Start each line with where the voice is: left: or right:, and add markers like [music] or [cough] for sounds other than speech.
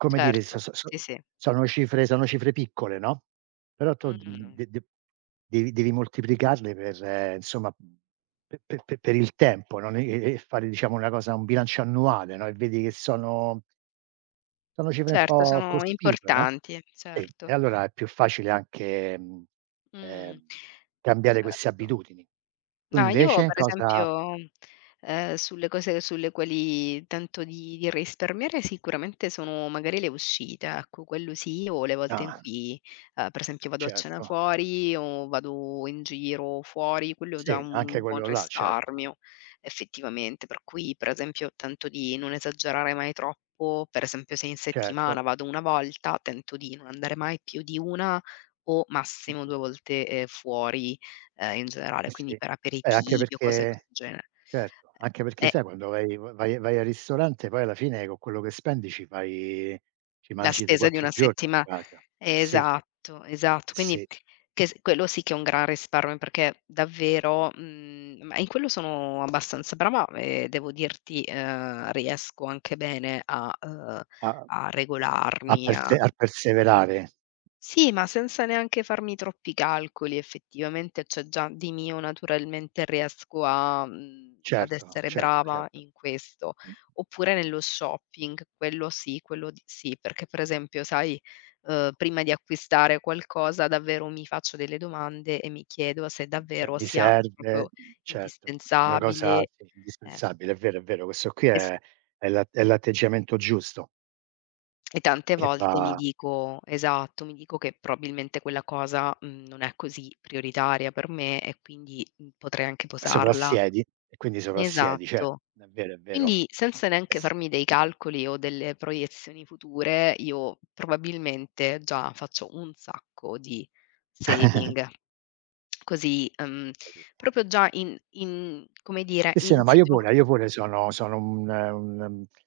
right: Come dire
left: Certo,
right: so-so-so
left: sì, sì.
right: sono cifre sono cifre piccole, no, però tu
left: Mh-mh.
right: d-de-de devi devi moltiplicarle per insomma pe-pe-pe per il tempo, no, e-e-e fare diciamo una cosa un bilancio annuale, no, e vedi che sono sono cifre un
left: Certo,
right: po'
left: sono
right: cospicue, no.
left: importanti,
right: Sì,
left: certo.
right: e allora è più facile anche
left: Mhmm,
right: ehm, cambiare queste
left: certo.
right: abitudini. Tu
left: No, io
right: invece
left: per
right: cosa
left: esempio, ehm, sulle cose sulle quali tento di di risparmiare, sicuramente sono magari le uscite ecco, quello sì o le volte in
right: Ah.
left: cui, ehm, per esempio vado a cena
right: Certo.
left: fuori o vado in giro fuori, quello è già
right: Sì, anche
left: un buon
right: quello là, certo.
left: risparmio effettivamente. Per cui pre esempio tento di non esagerare mai troppo. Per esempio se in
right: Certo.
left: settimana, vado una volta, tento di non andare mai più di una o massimo
right: Mh-mh.
left: due volte, ehm, fuori, ehm, in generale,
right: Eh
left: quindi
right: si,
left: per
right: beh anche
left: aperitivi o cose di
right: perché
left: questo genere.
right: certo, anche
left: Eh,
right: perché
left: eh.
right: sai quando vai-va-vai vai al ristorante poi alla fine con quello che spendi ci fai ci
left: La
right: mangi tre
left: spesa di
right: quattro
left: una
right: giorni a
left: settima
right: casa. Eh si.
left: Esatto,
right: Eh
left: esatto. Quindi,
right: si.
left: che s quello sì che è un gran risparmio perché davvero mhmm, ma in quello sono abbastanza brava, e devo dirti, ehm, riesco anche bene a, uhm,
right: A
left: a
right: a
left: regolarmi,
right: perse
left: a
right: a perseverare.
left: Sì, ma senza neanche farmi troppi calcoli effettivamente, c'è già di mio naturalmente, riesco a, mhmm, ad
right: Certo,
left: essere
right: certo,
left: brava
right: certo.
left: in questo.
right: [unintelligible]
left: Oppure nello shopping, quello sì, quello sì, perché per esempio sai, uhm, prima di acquistare qualcosa, davvero mi faccio delle domande, e mi chiedo se
right: Che
left: davvero
right: mi
left: sia
right: serve
left: proprio
right: certo, una cosa
left: indispensabile,
right: si
left: ecco.
right: indispensabile, è vero, è vero. Questo qui
left: Esp
right: è è l'at è l'atteggiamento giusto.
left: E tante
right: Che
left: volte mi
right: fa
left: dico esatto, mi dico che probabilmente quella cosa, mhmm, non è così prioritaria per me, e quindi potrei anche posarla
right: Soprassiedi e quindi soprassiedi, certo
left: Esatto.
right: è vero, è vero.
left: Quindi senza
right: Eh
left: neanche
right: si.
left: farmi dei calcoli o delle proiezioni future, io probabilmente già faccio un sacco di saving.
right: [chuckles]
left: Così, uhm,
right: Capito.
left: proprio già in in, come dire
right: Sì, sì, no ma io
left: insito.
right: pure, io pure sono sono un-un, uhm